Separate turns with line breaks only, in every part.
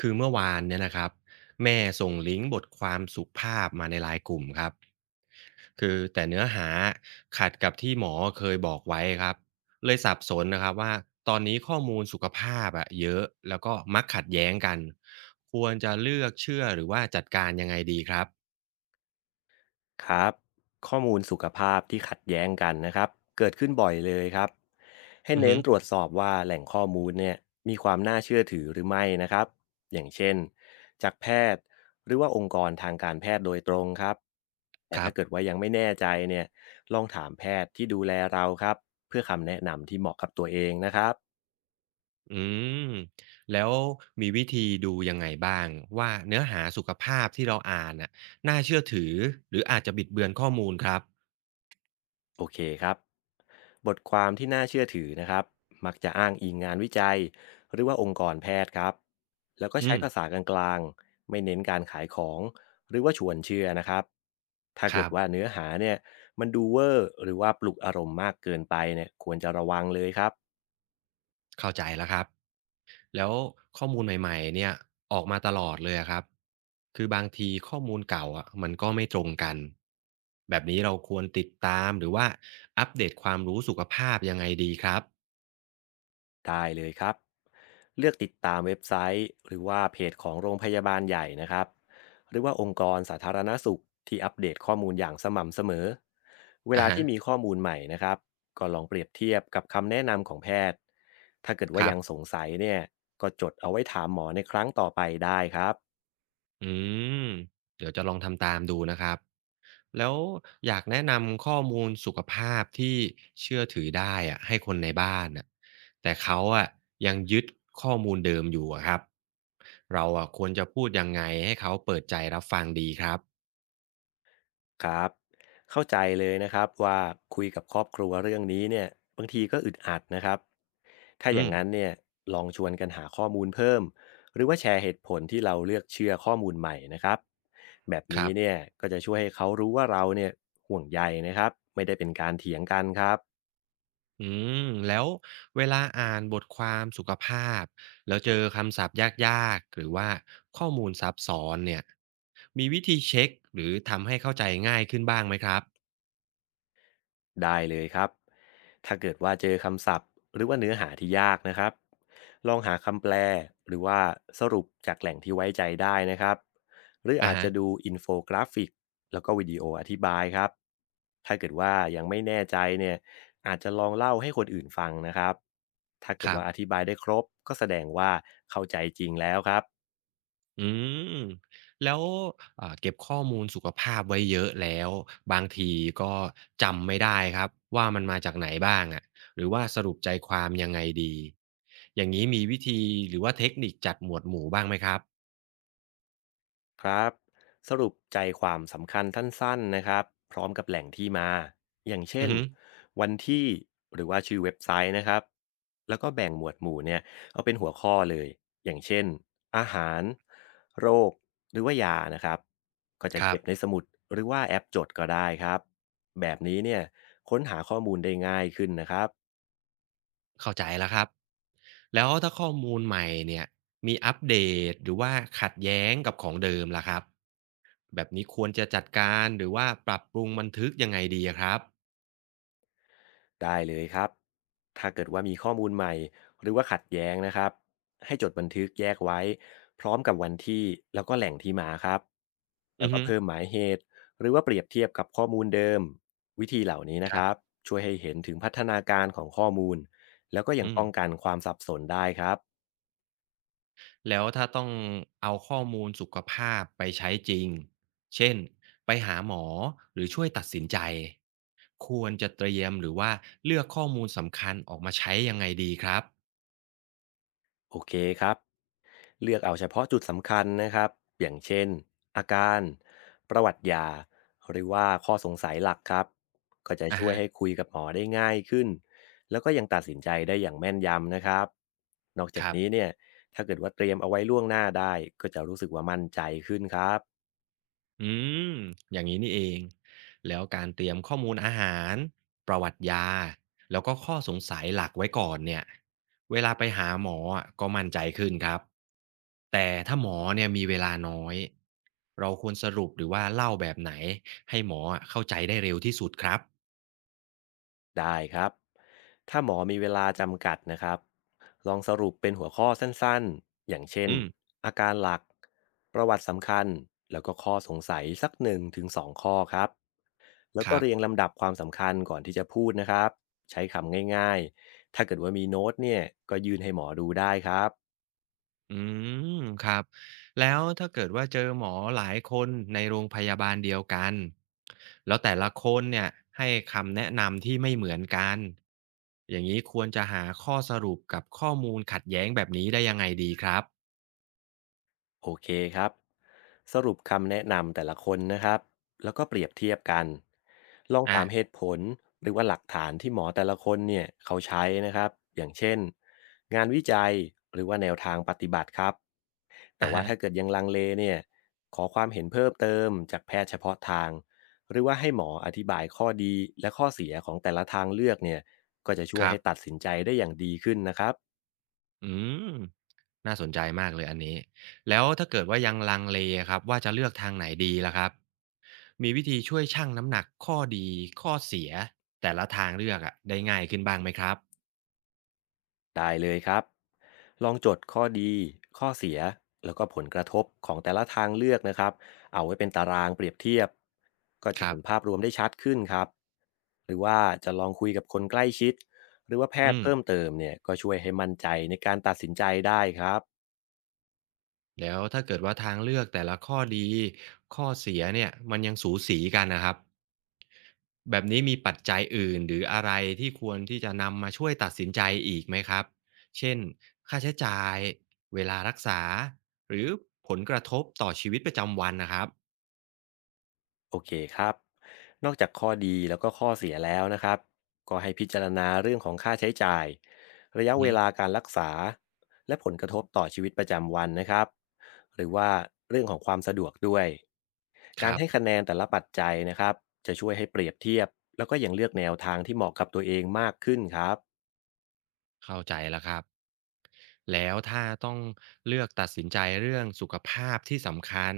คือเมื่อวานเนี่ยนะครับแม่ส่งลิงก์บทความสุภาพมาในไลน์กลุ่มครับคือแต่เนื้อหาขัดกับที่หมอเคยบอกไว้ครับเลยสับสนนะครับว่าตอนนี้ข้อมูลสุขภาพอะเยอะแล้วก็มักขัดแย้งกันควรจะเลือกเชื่อหรือว่าจัดการยังไงดีครับ
ครับข้อมูลสุขภาพที่ขัดแย้งกันนะครับเกิดขึ้นบ่อยเลยครับให้
อือ
เน้
ฮึ
นตรวจสอบว่าแหล่งข้อมูลเนี่ยมีความน่าเชื่อถือหรือไม่นะครับอย่างเช่นจากแพทย์หรือว่าองค์กรทางการแพทย์โดยตรงครับแต่
ครั
ถ้า
บ
เกิดว่ายังไม่แน่ใจเนี่ยลองถามแพทย์ที่ดูแลเราครับเพื่อคำแนะนำที่เหมาะกับตัวเองนะครับ
อืมแล้วมีวิธีดูยังไงบ้างว่าเนื้อหาสุขภาพที่เราอ่านน่ะน่าเชื่อถือหรืออาจจะบิดเบือนข้อมูลครับ
โอเคครับ บทความที่น่าเชื่อถือนะครับมักจะอ้างอิงงานวิจัยหรือว่าองค์กรแพทย์ครับ แล้วก็
อื
ใช้
ม
ภาษากลางๆ ไม่เน้นการขายของหรือว่าชวนเชื่อนะครับถ้า
ค
เกิ
รั
ด
บ
ว่าเนื้อหาเนี่ยมันดูเวอร์หรือว่าปลุกอารมณ์มากเกินไปเนี่ยควรจะระวังเลยครับ
เข้าใจแล้วครับแล้วข้อมูลใหม่ๆเนี่ยออกมาตลอดเลยอะครับคือบางทีข้อมูลเก่าอะมันก็ไม่ตรงกันแบบนี้เราควรติดตามหรือว่าอัปเดตความรู้สุขภาพยังไงดีครับ
ได้เลยครับเลือกติดตามเว็บไซต์หรือว่าเพจของโรงพยาบาลใหญ่นะครับหรือว่าองค์กรสาธารณสุขที่อัปเดตข้อมูลอย่างสม่ำเสมอเว
อะ
ลา
ฮะ
ที่มีข้อมูลใหม่นะครับก็ลองเปรียบเทียบกับคำแนะนำของแพทย์ถ้าเกิด
ค
ว่า
รั
ยั
บ
งสงสัยเนี่ยก็จดเอาไว้ถามหมอในครั้งต่อไปได้ครับ
อืมเดี๋ยวจะลองทำตามดูนะครับ แล้วอยากแนะนำข้อมูลสุขภาพที่เชื่อถือได้อะให้คนในบ้านน่ะแต่เขาอะยังยึดข้อมูลเดิมอยู่อะครับเราอะควรจะพูดยังไงให้เขาเปิดใจรับฟังดีครับ
ครับเข้าใจเลยนะครับว่าคุยกับครอบครัวเรื่องนี้เนี่ยบางทีก็อึดอัดนะครับถ้าอ
อื
ย่าง
ม
นั้นเนี่ยลองชวนกันหาข้อมูลเพิ่มหรือว่าแชร์เหตุผลที่เราเลือกเชื่อข้อมูลใหม่นะครับแบบ
ค
นี้
รับ
เนี่ยก็จะช่วยให้เขารู้ว่าเราเนี่ยห่วงใยนะครับไม่ได้เป็นการเถียงกันครับ
อืมแล้วเวลาอ่านบทความสุขภาพแล้วเจอคำศัพท์ยากๆหรือว่าข้อมูลซับซ้อนเนี่ยมีวิธีเช็คหรือทำให้เข้าใจง่ายขึ้นบ้างไหมครับ
ได้เลยครับถ้าเกิดว่าเจอคำศัพท์หรือว่าเนื้อหาที่ยากนะครับลองหาคำแปลหรือว่าสรุปจากแหล่งที่ไว้ใจได้นะครับหรือ
อ่ะ
อาจ
ฮะ
จะดูอินโฟกราฟิกแล้วก็วิดีโออธิบายครับถ้าเกิดว่ายังไม่แน่ใจเนี่ยอาจจะลองเล่าให้คนอื่นฟังนะครับถ้าเกิ
ค
ด
รับ
ว่าอธิบายได้ครบก็แสดงว่าเข้าใจจริงแล้วครับ
อืมแล้วเก็บข้อมูลสุขภาพไว้เยอะแล้วบางทีก็จำไม่ได้ครับว่ามันมาจากไหนบ้างอะหรือว่าสรุปใจความยังไงดีอย่างนี้มีวิธีหรือว่าเทคนิคจัดหมวดหมู่บ้างไหมครับ
ครับสรุปใจความสำคัญสั้นๆนะครับพร้อมกับแหล่งที่มาอย่างเช่
อือ
น
ฮึ
วันที่หรือว่าชื่อเว็บไซต์นะครับแล้วก็แบ่งหมวดหมู่เนี่ยเอาเป็นหัวข้อเลยอย่างเช่นอาหารโรคหรือว่ายานะครับก็จะ
ครั
เก็
บ
บในสมุดหรือว่าแอปจดก็ได้ครับแบบนี้เนี่ยค้นหาข้อมูลได้ง่ายขึ้นนะครับ
เข้าใจแล้วครับแล้วถ้าข้อมูลใหม่เนี่ยมีอัปเดตหรือว่าขัดแย้งกับของเดิมล่ะครับแบบนี้ควรจะจัดการหรือว่าปรับปรุงบันทึกยังไงดีอะครับ
ได้เลยครับ ถ้าเกิดว่ามีข้อมูลใหม่หรือว่าขัดแย้งนะครับ ให้จดบันทึกแยกไว้พร้อมกับวันที่แล้วก็แหล่งที่มาครับแล้
อื
ว
อ
ก็
ฮึ
เพิ่มหมายเหตุหรือว่าเปรียบเทียบกับข้อมูลเดิมวิธีเหล่านี้นะ
ค
ค
รั
รับ
บ
ช่วยให้เห็นถึงพัฒนาการของข้อมูลแล้วก็ยัง
อืม
ป้องกันความสับสนได้ครับ
แล้วถ้าต้องเอาข้อมูลสุขภาพไปใช้จริง เช่นไปหาหมอหรือช่วยตัดสินใจ ควรจะเตรียมหรือว่าเลือกข้อมูลสำคัญออกมาใช้ยังไงดีครับ
โอเคครับ เลือกเอาเฉพาะจุดสำคัญนะครับอย่างเช่นอาการประวัติยาหรือว่าข้อสงสัยหลักครับก็จะ
อะ
ช่วย
ฮะ
ให้คุยกับหมอได้ง่ายขึ้นแล้วก็ยังตัดสินใจได้อย่างแม่นยำนะครับนอก
ค
จาก
รั
นี้
บ
เนี่ยถ้าเกิดว่าเตรียมเอาไว้ล่วงหน้าได้ก็จะรู้สึกว่ามั่นใจขึ้นครับ
อืมอย่างนี้นี่เองแล้วการเตรียมข้อมูลอาหารประวัติยาแล้วก็ข้อสงสัยหลักไว้ก่อนเนี่ยเวลาไปหาหมออะก็มั่นใจขึ้นครับแต่ถ้าหมอเนี่ยมีเวลาน้อยเราควรสรุปหรือว่าเล่าแบบไหนให้หมออะเข้าใจได้เร็วที่สุดครับ
ได้ครับ ถ้าหมอมีเวลาจำกัดนะครับ ลองสรุปเป็นหัวข้อสั้นๆ อย่างเช่น
อืม
อาการหลัก ประวัติสำคัญ แล้วก็ข้อสงสัยสักหนึ่งถึงสองข้อครับ แล้ว
ค
ก็
รั
เรียง
บ
ลำดับความสำคัญก่อนที่จะพูดนะครับ ใช้คำง่ายๆ ถ้าเกิดว่ามีโน้ตเนี่ย ก็ยื่นให้หมอดูได้ครับ
อืมครับแล้วถ้าเกิดว่าเจอหมอหลายคนในโรงพยาบาลเดียวกันแล้วแต่ละคนเนี่ยให้คำแนะนำที่ไม่เหมือนกันอย่างนี้ควรจะหาข้อสรุปกับข้อมูลขัดแย้งแบบนี้ได้ยังไงดีครับ
โอเคครับสรุปคำแนะนำแต่ละคนนะครับแล้วก็เปรียบเทียบกันลอง
อ่ะ
ถามเหตุผลหรือว่าหลักฐานที่หมอแต่ละคนเนี่ยเขาใช้นะครับอย่างเช่นงานวิจัยหรือว่าแนวทางปฏิบัติครับแต่
อ่ะ
ว่า
ฮะ
ถ้าเกิดยังลังเลเนี่ยขอความเห็นเพิ่มเติมจากแพทย์เฉพาะทางหรือว่าให้หมออธิบายข้อดีและข้อเสียของแต่ละทางเลือกเนี่ยก็จะช่ว
ค
ย
รั
ให้
บ
ตัดสินใจได้อย่างดีขึ้นนะครับ
อืมน่าสนใจมากเลยอันนี้แล้วถ้าเกิดว่ายังลังเลครับว่าจะเลือกทางไหนดีล่ะครับมีวิธีช่วยชั่งน้ำหนักข้อดีข้อเสียแต่ละทางเลือกอะได้ง่ายขึ้นบ้างไหมครับ
ได้เลยครับ ลองจดข้อดี ข้อเสีย แล้วก็ผลกระทบของแต่ละทางเลือกนะครับเอาไว้เป็นตารางเปรียบเทียบ ก็จะ
ครั
เห็นภาพ
บ
รวมได้ชัดขึ้นครับ หรือว่าจะลองคุยกับคนใกล้ชิด หรือว่าแพท
อื
ย์
ม
เพิ่มเติมเนี่ยก็ช่วยให้มั่นใจในการตัดสินใจได้ครับ
แล้วถ้าเกิดว่าทางเลือกแต่ละข้อดี ข้อเสียเนี่ยมันยังสูสีกันนะครับ แบบนี้มีปัจจัยอื่นหรืออะไรที่ควรที่จะนำมาช่วยตัดสินใจอีกไหมครับ เช่น ค่าใช้จ่าย เวลารักษา หรือผลกระทบต่อชีวิตประจำวันนะครับ
โอเคครับนอกจากข้อดีแล้วก็ข้อเสียแล้วนะครับก็ให้พิจารณาเรื่องของค่าใช้จ่ายระยะ
อือ
เว
ฮึ
ลาการรักษาและผลกระทบต่อชีวิตประจำวันนะครับหรือว่าเรื่องของความสะดวกด้วย
ค
การ
รั
ให้คะ
บ
แนนแต่ละปัจจัยนะครับจะช่วยให้เปรียบเทียบแล้วก็ยังเลือกแนวทางที่เหมาะกับตัวเองมากขึ้นครับ
เข้าใจแล้วครับแล้วถ้าต้องเลือกตัดสินใจเรื่องสุขภาพที่สำคัญ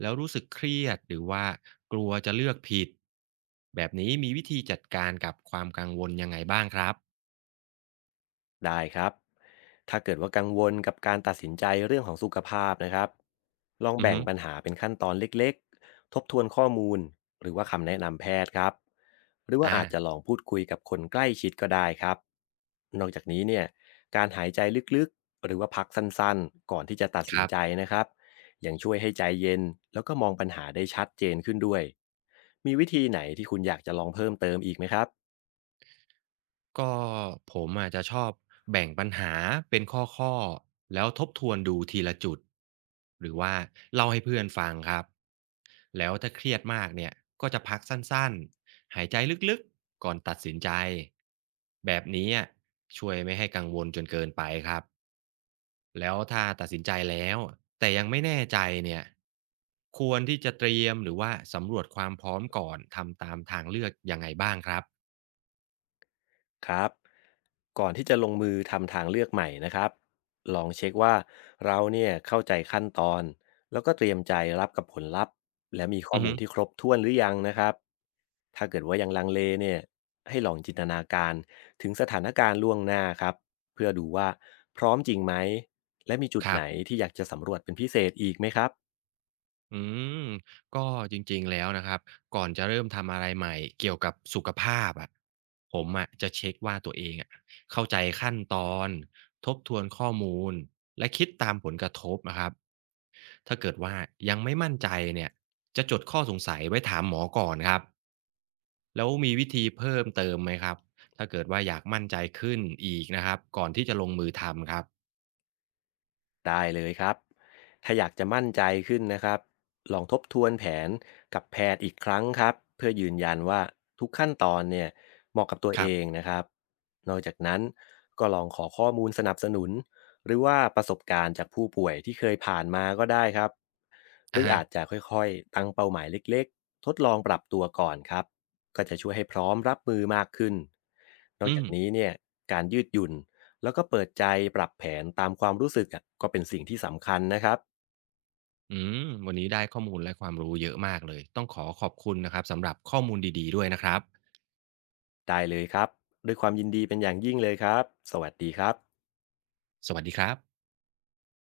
แล้วรู้สึกเครียดหรือว่ากลัวจะเลือกผิดแบบนี้มีวิธีจัดการกับความกังวลยังไงบ้างครับ
ได้ครับถ้าเกิดว่ากังวลกับการตัดสินใจเรื่องของสุขภาพนะครับลอง
อือ
แบ่ง
ฮึ
ปัญหาเป็นขั้นตอนเล็กๆ ทบทวนข้อมูลหรือว่าคำแนะนำแพทย์ครับหรือว่า
อ่า
อาจจะลองพูดคุยกับคนใกล้ชิดก็ได้ครับนอกจากนี้เนี่ยการหายใจลึกๆ หรือว่าพักสั้นๆก่อนที่จะตัด
ค
สิน
รั
ใจ
บ
นะครับยังช่วยให้ใจเย็นแล้วก็มองปัญหาได้ชัดเจนขึ้นด้วย มีวิธีไหนที่คุณอยากจะลองเพิ่มเติมอีกไหมครับ
ก็ผมอาจจะชอบแบ่งปัญหาเป็นข้อๆแล้วทบทวนดูทีละจุดหรือว่าเล่าให้เพื่อนฟังครับ แล้วถ้าเครียดมากเนี่ยก็จะพักสั้นๆ หายใจลึกๆ ก่อนตัดสินใจแบบนี้อะช่วยไม่ให้กังวลจนเกินไปครับแล้วถ้าตัดสินใจแล้วแต่ยังไม่แน่ใจเนี่ยควรที่จะเตรียมหรือว่าสำรวจความพร้อมก่อนทำตามทางเลือกยังไงบ้างครับ
ครับก่อนที่จะลงมือทำทางเลือกใหม่นะครับลองเช็คว่าเราเนี่ยเข้าใจขั้นตอนแล้วก็เตรียมใจรับกับผลลัพธ์และมีข้อ
อือ
มู
ฮึ
ลที่ครบถ้วนหรือยังนะครับถ้าเกิดว่ายังลังเลเนี่ยให้ลองจินตนาการถึงสถานการณ์ล่วงหน้าครับเพื่อดูว่าพร้อมจริงไหมและมีจุด
ครั
ไหน
บ
ที่อยากจะสำรวจเป็นพิเศษอีกไหมครับ
อืมก็จริงๆแล้วนะครับก่อนจะเริ่มทำอะไรใหม่เกี่ยวกับสุขภาพอะผมอะจะเช็คว่าตัวเองอะเข้าใจขั้นตอนทบทวนข้อมูลและคิดตามผลกระทบนะครับถ้าเกิดว่ายังไม่มั่นใจเนี่ยจะจดข้อสงสัยไว้ถามหมอก่อนครับแล้วมีวิธีเพิ่มเติมไหมครับถ้าเกิดว่าอยากมั่นใจขึ้นอีกนะครับก่อนที่จะลงมือทำครับ
ได้เลยครับ ถ้าอยากจะมั่นใจขึ้นนะครับลองทบทวนแผนกับแพทย์อีกครั้งครับเพื่อยืนยันว่าทุกขั้นตอนเนี่ยเหมาะกับตัว
ค
เอ
รับ
งนะครับนอกจากนั้นก็ลองขอข้อมูลสนับสนุนหรือว่าประสบการณ์จากผู้ป่วยที่เคยผ่านมาก็ได้ครับห
อะ
รือ
ฮะ
อาจจะค่อยๆตั้งเป้าหมายเล็กๆทดลองปรับตัวก่อนครับก็จะช่วยให้พร้อมรับมือมากขึ้นนอก
อื
จา
ม
กนี้เนี่ยการยืดหยุ่น แล้วก็เปิดใจปรับแผนตามความรู้สึกอะก็เป็นสิ่งที่สำคัญนะครับ
อืมวันนี้ได้ข้อมูลและความรู้เยอะมากเลยต้องขอขอบคุณนะครับสำหรับข้อมูลดีๆด้วยนะครับ
ได้เลยครับด้วยความยินดีเป็นอย่างยิ่งเลยครับสวัสดีครับ
สวัสดีครับ